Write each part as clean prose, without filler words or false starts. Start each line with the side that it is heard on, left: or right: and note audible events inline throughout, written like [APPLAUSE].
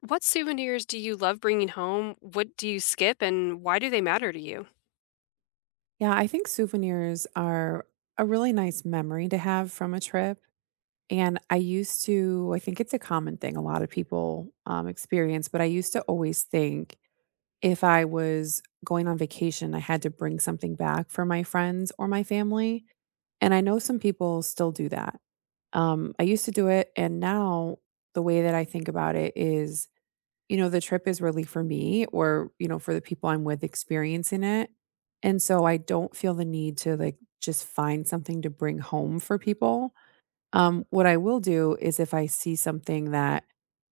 left: What souvenirs do you love bringing home? What do you skip and why do they matter to you?
right: Yeah, I think souvenirs are a really nice memory to have from a trip. And I used to, I think it's a common thing a lot of people experience, but I used to always think if I was going on vacation, I had to bring something back for my friends or my family. And I know some people still do that. I used to do it. And now the way that I think about it is you know, the trip is really for me or, you know, for the people I'm with experiencing it. And so I don't feel the need to like just find something to bring home for people. What I will do is if I see something that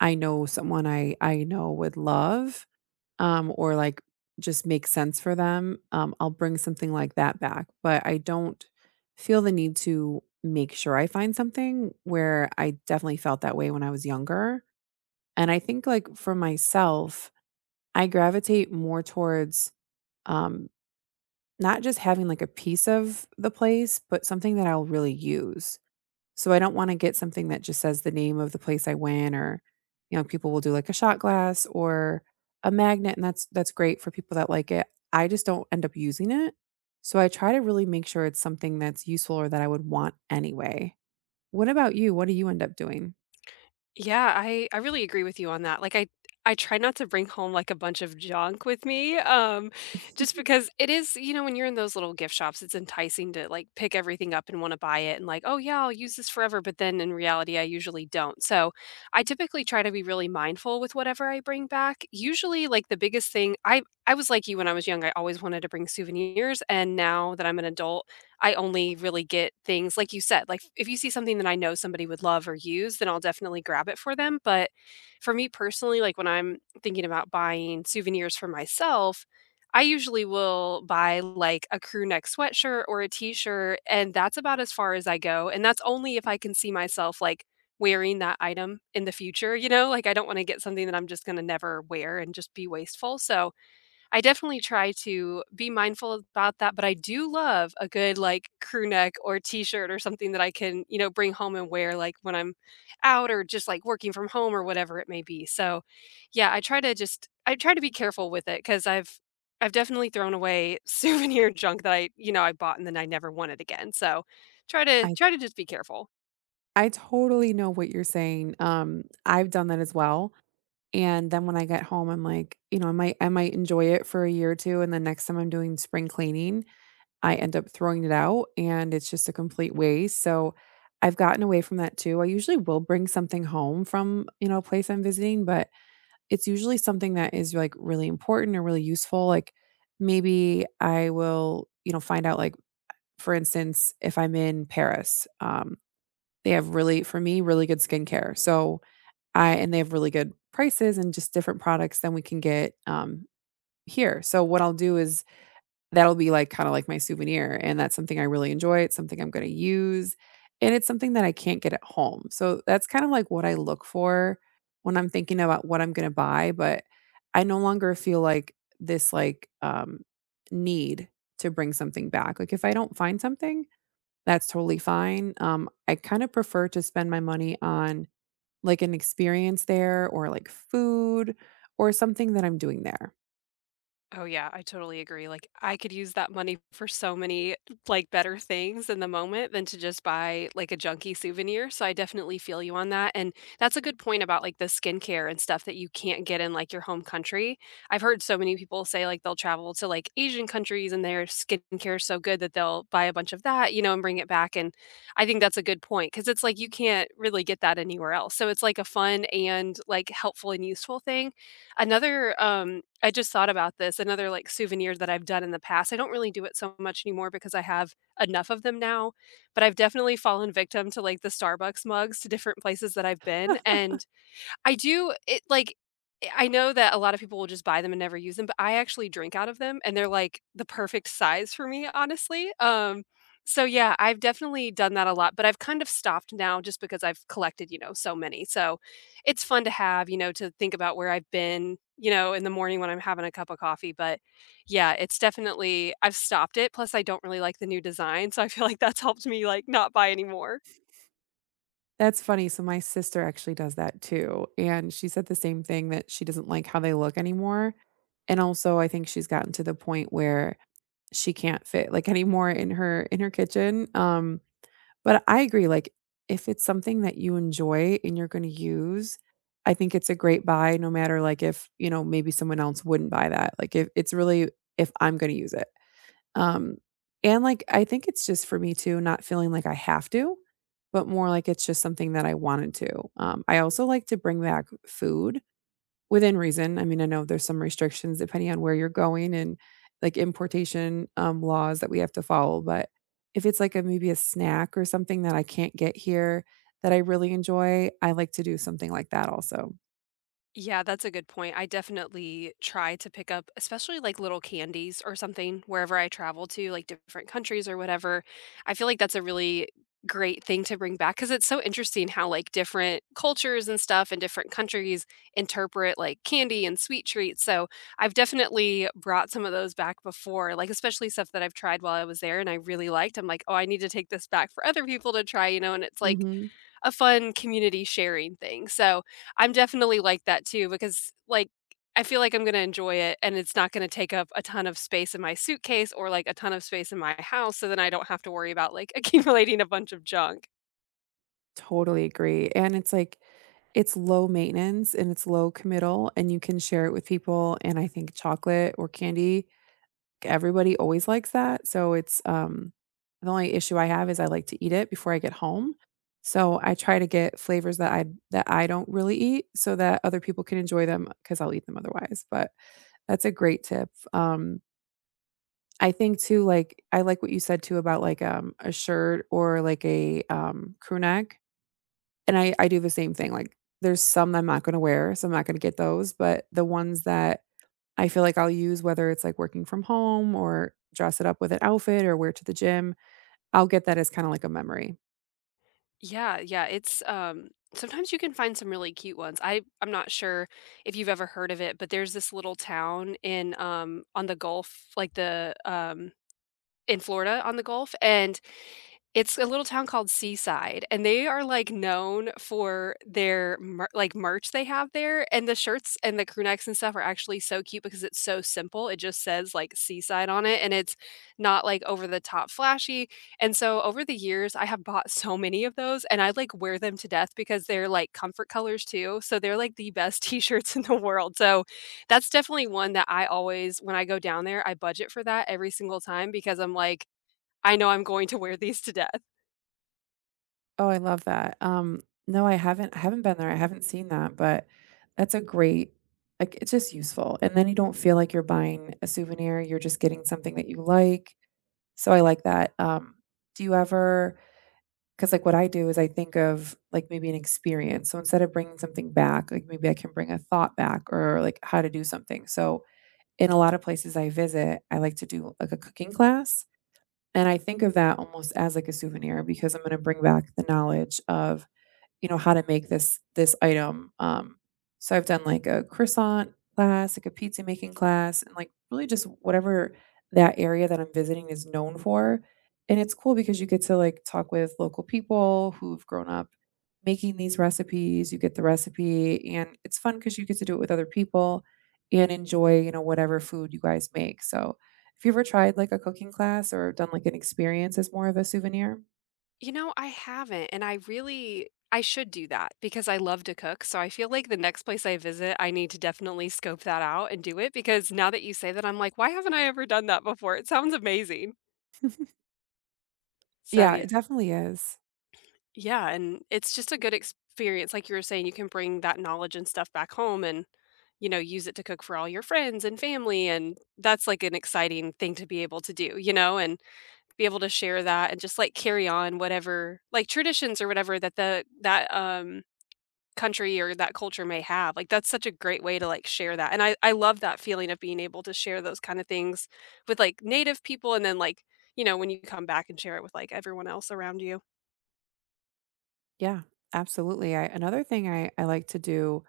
right: I know someone I know would love, or just makes sense for them, I'll bring something like that back. But I don't feel the need to make sure I find something where I definitely felt that way when I was younger. And I think like for myself, I gravitate more towards, um, not just having, like, a piece of the place, but something that I'll really use. So I don't wanna get something that just says the name of the place I went or, you know, people will do, like, a shot glass or a magnet, and that's great for people that like it. I just don't end up using it. So I try to really make sure it's something that's useful or that I would want anyway. What about you? What do you end up doing?
left: Yeah, I really agree with you on that. I try not to bring home like a bunch of junk with me just
right: [LAUGHS]
left: because it is, you know, when you're in those little gift shops, it's enticing to like pick everything up and want to buy it and like, "Oh yeah, I'll use this forever," but then in reality, I usually don't. So, I typically try to be really mindful with whatever I bring back. Usually like the biggest thing I was like you when I was young. I always wanted to bring souvenirs, and now that I'm an adult, I only really get things like you said, like, if you see something that I know somebody would love or use, then I'll definitely grab it for them, but for me personally, like, when I'm thinking about buying souvenirs for myself, I usually will buy, like, a crew neck sweatshirt or a t-shirt, and that's about as far as I go, and that's only if I can see myself, like, wearing that item in the future, you know? Like, I don't wanna get something that I'm just gonna never wear and just be wasteful, so I definitely try to be mindful about that, but I do love a good, like, crew neck or T-shirt or something that I can, you know, bring home and wear, like, when I'm out or just, like, working from home or whatever it may be. So, yeah, I try to be careful with it because I 'cause I've definitely thrown away [LAUGHS] souvenir junk that I bought and then I never wanted again, so, try to
right: I
left: try to just be careful.
right: I totally know what you're saying. I've done that as well. And then when I get home, I'm like, you know, I might enjoy it for a year or two, and then next time I'm doing spring cleaning, I end up throwing it out, and it's just a complete waste, so I've gotten away from that too. I usually will bring something home from, you know, a place I'm visiting, but it's usually something that is, like, really important or really useful, like, maybe I will, you know, find out, like, for instance, if I'm in Paris, they have really for me, really good skincare, so I and they have really good prices and just different products than we can get, here. So what I'll do is that'll be, like, kinda like my souvenir, and that's something I really enjoy, it's something I'm gonna use, and it's something that I can't get at home. So that's kind of like what I look for when I'm thinking about what I'm gonna buy, but I no longer feel like this, like, need to bring something back. Like, if I don't find something, that's totally fine. I kinda prefer to spend my money on like an experience there or like food or something that I'm doing there.
left: Oh yeah, I totally agree. Like, I could use that money for so many like better things in the moment than to just buy like a junky souvenir. So I definitely feel you on that. And that's a good point about like the skincare and stuff that you can't get in like your home country. I've heard so many people say like they'll travel to like Asian countries and their skincare is so good that they'll buy a bunch of that, you know, and bring it back. And I think that's a good point because it's like you can't really get that anywhere else. So it's like a fun and like helpful and useful thing. Another, I just thought about this, another, like, souvenir that I've done in the past, I don't really do it so much anymore because I have enough of them now, but I've definitely fallen victim to, like, the Starbucks mugs to different places that I've been, and I do it like, eh, I know that a lot of people will just buy them and never use them, but I actually drink out of them, and they're, like, the perfect size for me, honestly, so, yeah, I've definitely done that a lot, but I've kind of stopped now just because I've collected, you know, so many, so it's fun to have, you know, to think about where I've been, you know, in the morning when I'm having a cup of coffee, but, yeah, it's definitely I've stopped it, plus I don't really like the new design, so I feel like that's helped me, like, not buy anymore.
right: That's funny. So my sister actually does that too. And she said the same thing that she doesn't like how they look anymore. And also I think she's gotten to the point where she can't fit like [LAUGHS] anymore in her kitchen. But I agree, like if it's something that you enjoy and you're gonna use, I think it's a great buy no matter like if, you know, maybe someone else wouldn't buy that. Like if it's really if I'm gonna use it. Um, and, like, I think it's just for me too, not feeling like I have to, but more like it's just something that I wanted to. I also like to bring back food within reason. I mean, I know there's some restrictions depending on where you're going and, like, importation, laws that we have to follow, but if it's like a maybe a snack or something that I can't get here that I really enjoy, I like to do something like that also.
left: Yeah, that's a good point. I definitely try to pick up, especially like little candies or something wherever I travel to, like different countries or whatever. I feel like that's a really great thing to bring back because it's so interesting how like different cultures and stuff and different countries interpret like candy and sweet treats. So I've definitely brought some of those back before, like especially stuff that I've tried while I was there and I really liked. I'm like, oh, I need to take this back for other people to try, you know, and it's like
right: Mhm.
left: a fun community sharing thing. So, I'm definitely like that too because, like, I feel like I'm gonna enjoy it and it's not gonna take up a ton of space in my suitcase or, like, a ton of space in my house, so then I don't have to worry about, like, [LAUGHS] accumulating a bunch of junk.
right: Totally agree, and it's like it's low maintenance and it's low committal, and you can share it with people, and I think chocolate or candy, everybody always likes that, so it's the only issue I have is I like to eat it before I get home, so I try to get flavors that I don't really eat so that other people can enjoy them because 'cause I'll eat them otherwise, but that's a great tip, I think too, like I like what you said too about, like, a shirt or, like, a crew neck. And I do the same thing, like, there's some I'm not gonna wear, so I'm not gonna get those, but the ones that I feel like I'll use, whether it's, like, working from home or dress it up with an outfit or wear to the gym, I'll get that as kinda like a memory.
left: Yeah, yeah, it's, sometimes you can find some really cute ones. I'm not sure if you've ever heard of it, but there's this little town in, on the Gulf, like the, in Florida on the Gulf, and it's a little town called Seaside, and they are, like, known for their mer like, merch they have there, and the shirts and the crew necks and stuff are actually so cute because it's so simple, it just says, like, Seaside on it, and it's not, like, over the top flashy, and so over the years, I have bought so many of those, and I, like, wear them to death because they're, like, comfort colors too, so they're, like, the best [LAUGHS] t-shirts in the world, so that's definitely one that I always when I go down there, I budget for that every single time because I'm like, "I know I'm going to wear these to death."
right: Oh, I love that. No, I haven't been there, I haven't seen that, but that's a great like, it's just useful, and then you don't feel like you're buying a souvenir, you're just getting something that you like, so I like that. Do you ever Because like what I do is I think of like maybe an experience. So instead of bringing something back, like maybe I can bring a thought back or like how to do something. So in a lot of places I visit, I like to do like a cooking class. And I think of that almost as like a souvenir because I'm going to bring back the knowledge of you know, how to make this item. So I've done like a croissant class, like a pizza making class, and like really just whatever that area that I'm visiting is known for. And it's cool because you get to like talk with local people who've grown up making these recipes. You get the recipe, and it's fun because you get to do it with other people and enjoy, you know, whatever food you guys make. So, if you ever tried like a cooking class or done like an experience as more of a souvenir?
left: You know, I haven't, and I should do that because I love to cook, so I feel like the next place I visit, I need to definitely scope that out and do it because now that you say that, I'm like, "Why haven't I ever done that before?" It sounds amazing.
right: [LAUGHS]
left: So,
right: Yeah,
left: yeah.
right: it definitely is.
left: Yeah, and it's just a good experience, like you were saying, you can bring that knowledge and stuff back home and, you know, use it to cook for all your friends and family, and that's, like, an exciting thing to be able to do, you know, and be able to share that and just, like, carry on whatever like, traditions or whatever that the that, country or that culture may have. Like, that's such a great way to, like, share that, and I love that feeling of being able to share those kinda things with, like, native people and then, like, you know, when you come back and share it with, like, everyone else around you.
right: Yeah, absolutely. I another thing I like to do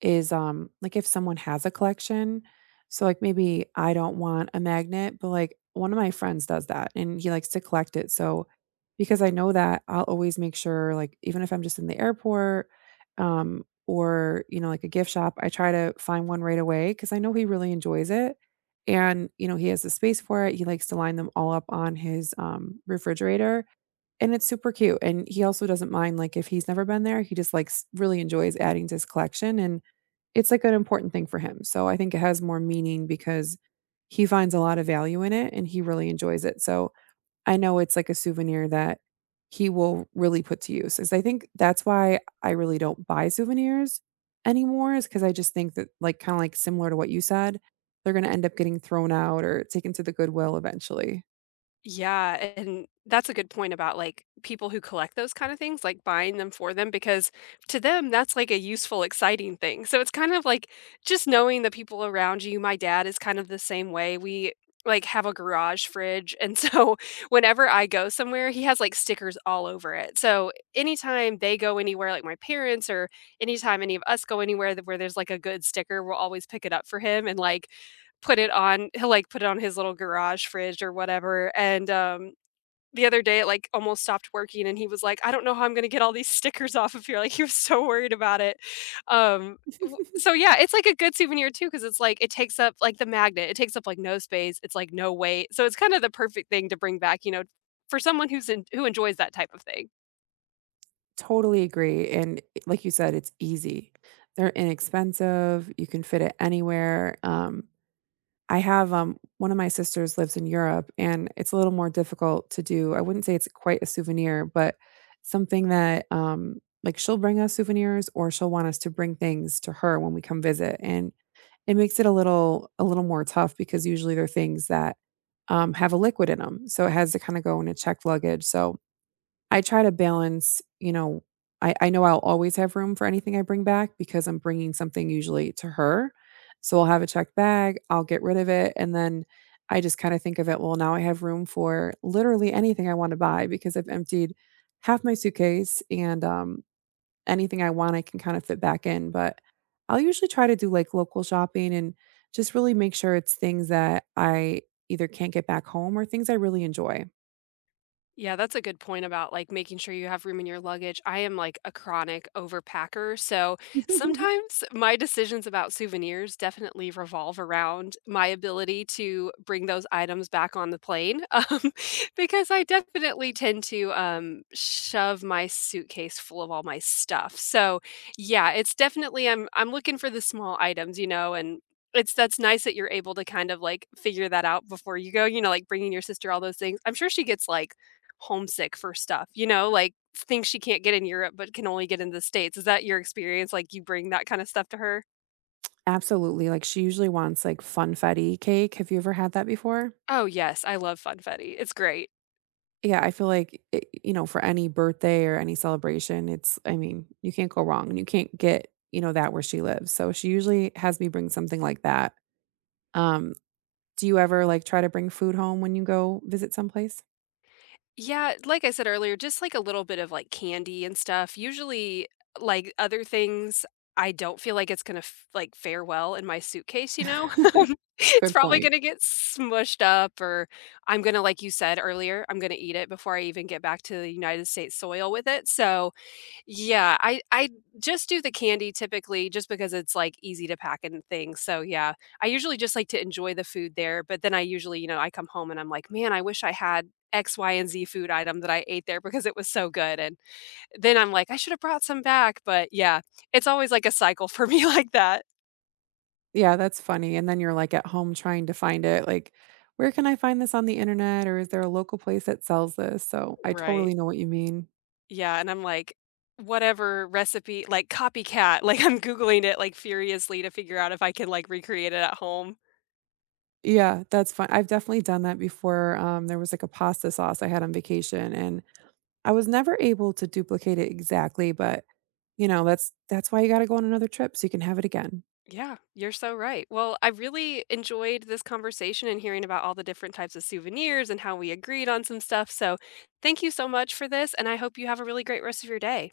right: is, like, if someone has a collection, so, like, maybe I don't want a magnet, but, like, one of my friends does that, and he likes to collect it, so because I know that, I'll always make sure, like, even if I'm just in the airport, or, you know, like, a gift shop, I try to find one right away because I know he really enjoys it, and, you know, he has the space for it, he likes to line them all up on his, refrigerator, and it's super cute, and he also doesn't mind, like, if he's never been there, he just likes really enjoys adding to his collection, and it's, like, an important thing for him, so I think it has more meaning because he finds a lot of value in it, and he really enjoys it, so I know it's, like, a souvenir that he will really put to use, is I think that's why I really don't buy souvenirs anymore Is because I just think that, like, kinda, like, similar to what you said, they're gonna end up getting thrown out or taken to the Goodwill eventually.
left: Yeah, and that's a good point about, like, people who collect those kind of things, like, buying them for them because to them, that's, like, a useful, exciting thing. So it's kind of like just knowing the people around you. My dad is kind of the same way. We, like, have a garage fridge, and so [LAUGHS] whenever I go somewhere, he has, like, stickers all over it. So anytime they go anywhere, like my parents or anytime any of us go anywhere that where there's, like, a good sticker, we'll always pick it up for him and, like, put it on he'll, like, put it on his little garage fridge or whatever, and, the other day it, like, almost stopped working, and he was like, "I don't know how I'm gonna get all these [LAUGHS] stickers off of here," like, he was so worried about it. Um, w So, yeah, it's, like, a good souvenir too, because it's, like, it takes up like, the magnet, it takes up, like, no space, it's, like, no weight, so it's kinda the perfect thing to bring back, you know, for someone who enjoys that type of thing.
right: Totally agree, and eh, like you said, it's easy. They're inexpensive, you can fit it anywhere, I have, one of my sisters lives in Europe, and it's a little more difficult to do I wouldn't say it's quite a souvenir, but something that, like, she'll bring us souvenirs or she'll want us to bring things to her when we come visit, and it makes it a little more tough because usually they're things that, have a liquid in them, so it has to kinda go in a checked luggage, so I try to balance, you know, I know I'll always have room for anything I bring back because I'm bringing something usually to her. So I'll have a checked bag, I'll get rid of it, and then I just kind of think of it, well, now I have room for literally anything I want to buy because I've emptied half my suitcase and anything I want, I can kind of fit back in. But I'll usually try to do like local shopping and just really make sure it's things that I either can't get back home or things I really enjoy.
left: Yeah, that's a good point about like making sure you have room in your luggage. I am like a chronic overpacker. So
right: [LAUGHS]
left: sometimes my decisions about souvenirs definitely revolve around my ability to bring those items back on the plane. [LAUGHS] Um, because I definitely tend to shove my suitcase full of all my stuff. So yeah, it's definitely I'm looking for the small items, you know, and it's that's nice that you're able to kind of like figure that out before you go, you know, like bringing your sister all those things. I'm sure she gets like homesick for stuff, you know, like things she can't get in Europe but can only get in the States. Is that your experience? Like you bring that kind of stuff to her?
right: Absolutely, like, she usually wants, like, funfetti cake. Have you ever had that before?
left: Oh, yes, I love funfetti. It's great.
right: Yeah, I feel like it you know, for any birthday or any celebration, it's I mean, you can't go wrong, and you can't get, you know, that where she lives, so she usually has me bring something like that. Um, do you ever, like, try to bring food home when you go visit someplace?
left: Yeah, like I said earlier, just like a little bit of like candy and stuff. Usually, like other things, I don't feel like it's gonna like fare well in my suitcase, you know? [LAUGHS]
right: [LAUGHS]
left: It's
right: Good
left: probably
right: point.
left: gonna get smushed up, or I'm gonna, like you said earlier, I'm gonna eat it before I even get back to the United States soil with it. So yeah, I just do the candy typically just because it's, like, easy to pack and things, so, yeah. I usually just like to enjoy the food there, but then I usually, you know, I come home and I'm like, "Man, I wish I had X, Y, and Z food item that I ate there because it was so good," and then I'm like, "I should have brought some back," but, yeah, it's always, like, a cycle for me [LAUGHS] like that.
right: Yeah, that's funny, and then you're, like, at home trying to find it, like, "Where can I find this on the internet?" or "Is there a local place that sells this?" So, I
left: Right.
right: totally know what you mean.
left: Yeah, and I'm like, whatever recipe like, copycat, [LAUGHS] like, I'm Googling it, like, furiously to figure out if I can, like, recreate it at home.
right: Yeah, that's fine. I've definitely done that before, there was, like, a pasta sauce I had on vacation, and I was never able to duplicate it exactly, but, you know, that's why you gotta go on another trip so you can have it again.
left: Yeah, you're so right. Well, I really enjoyed this conversation and hearing about all the different types of souvenirs and how we agreed on some stuff. So, thank you so much for this, and I hope you have a really great rest of your day.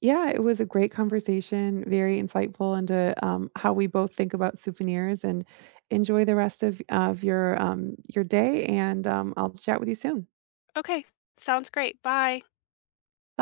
right: Yeah, it was a great conversation, very insightful into, how we both think about souvenirs, and enjoy the rest of your day, and, I'll chat with you soon.
left: Okay, sounds great. Bye.
right: Bye.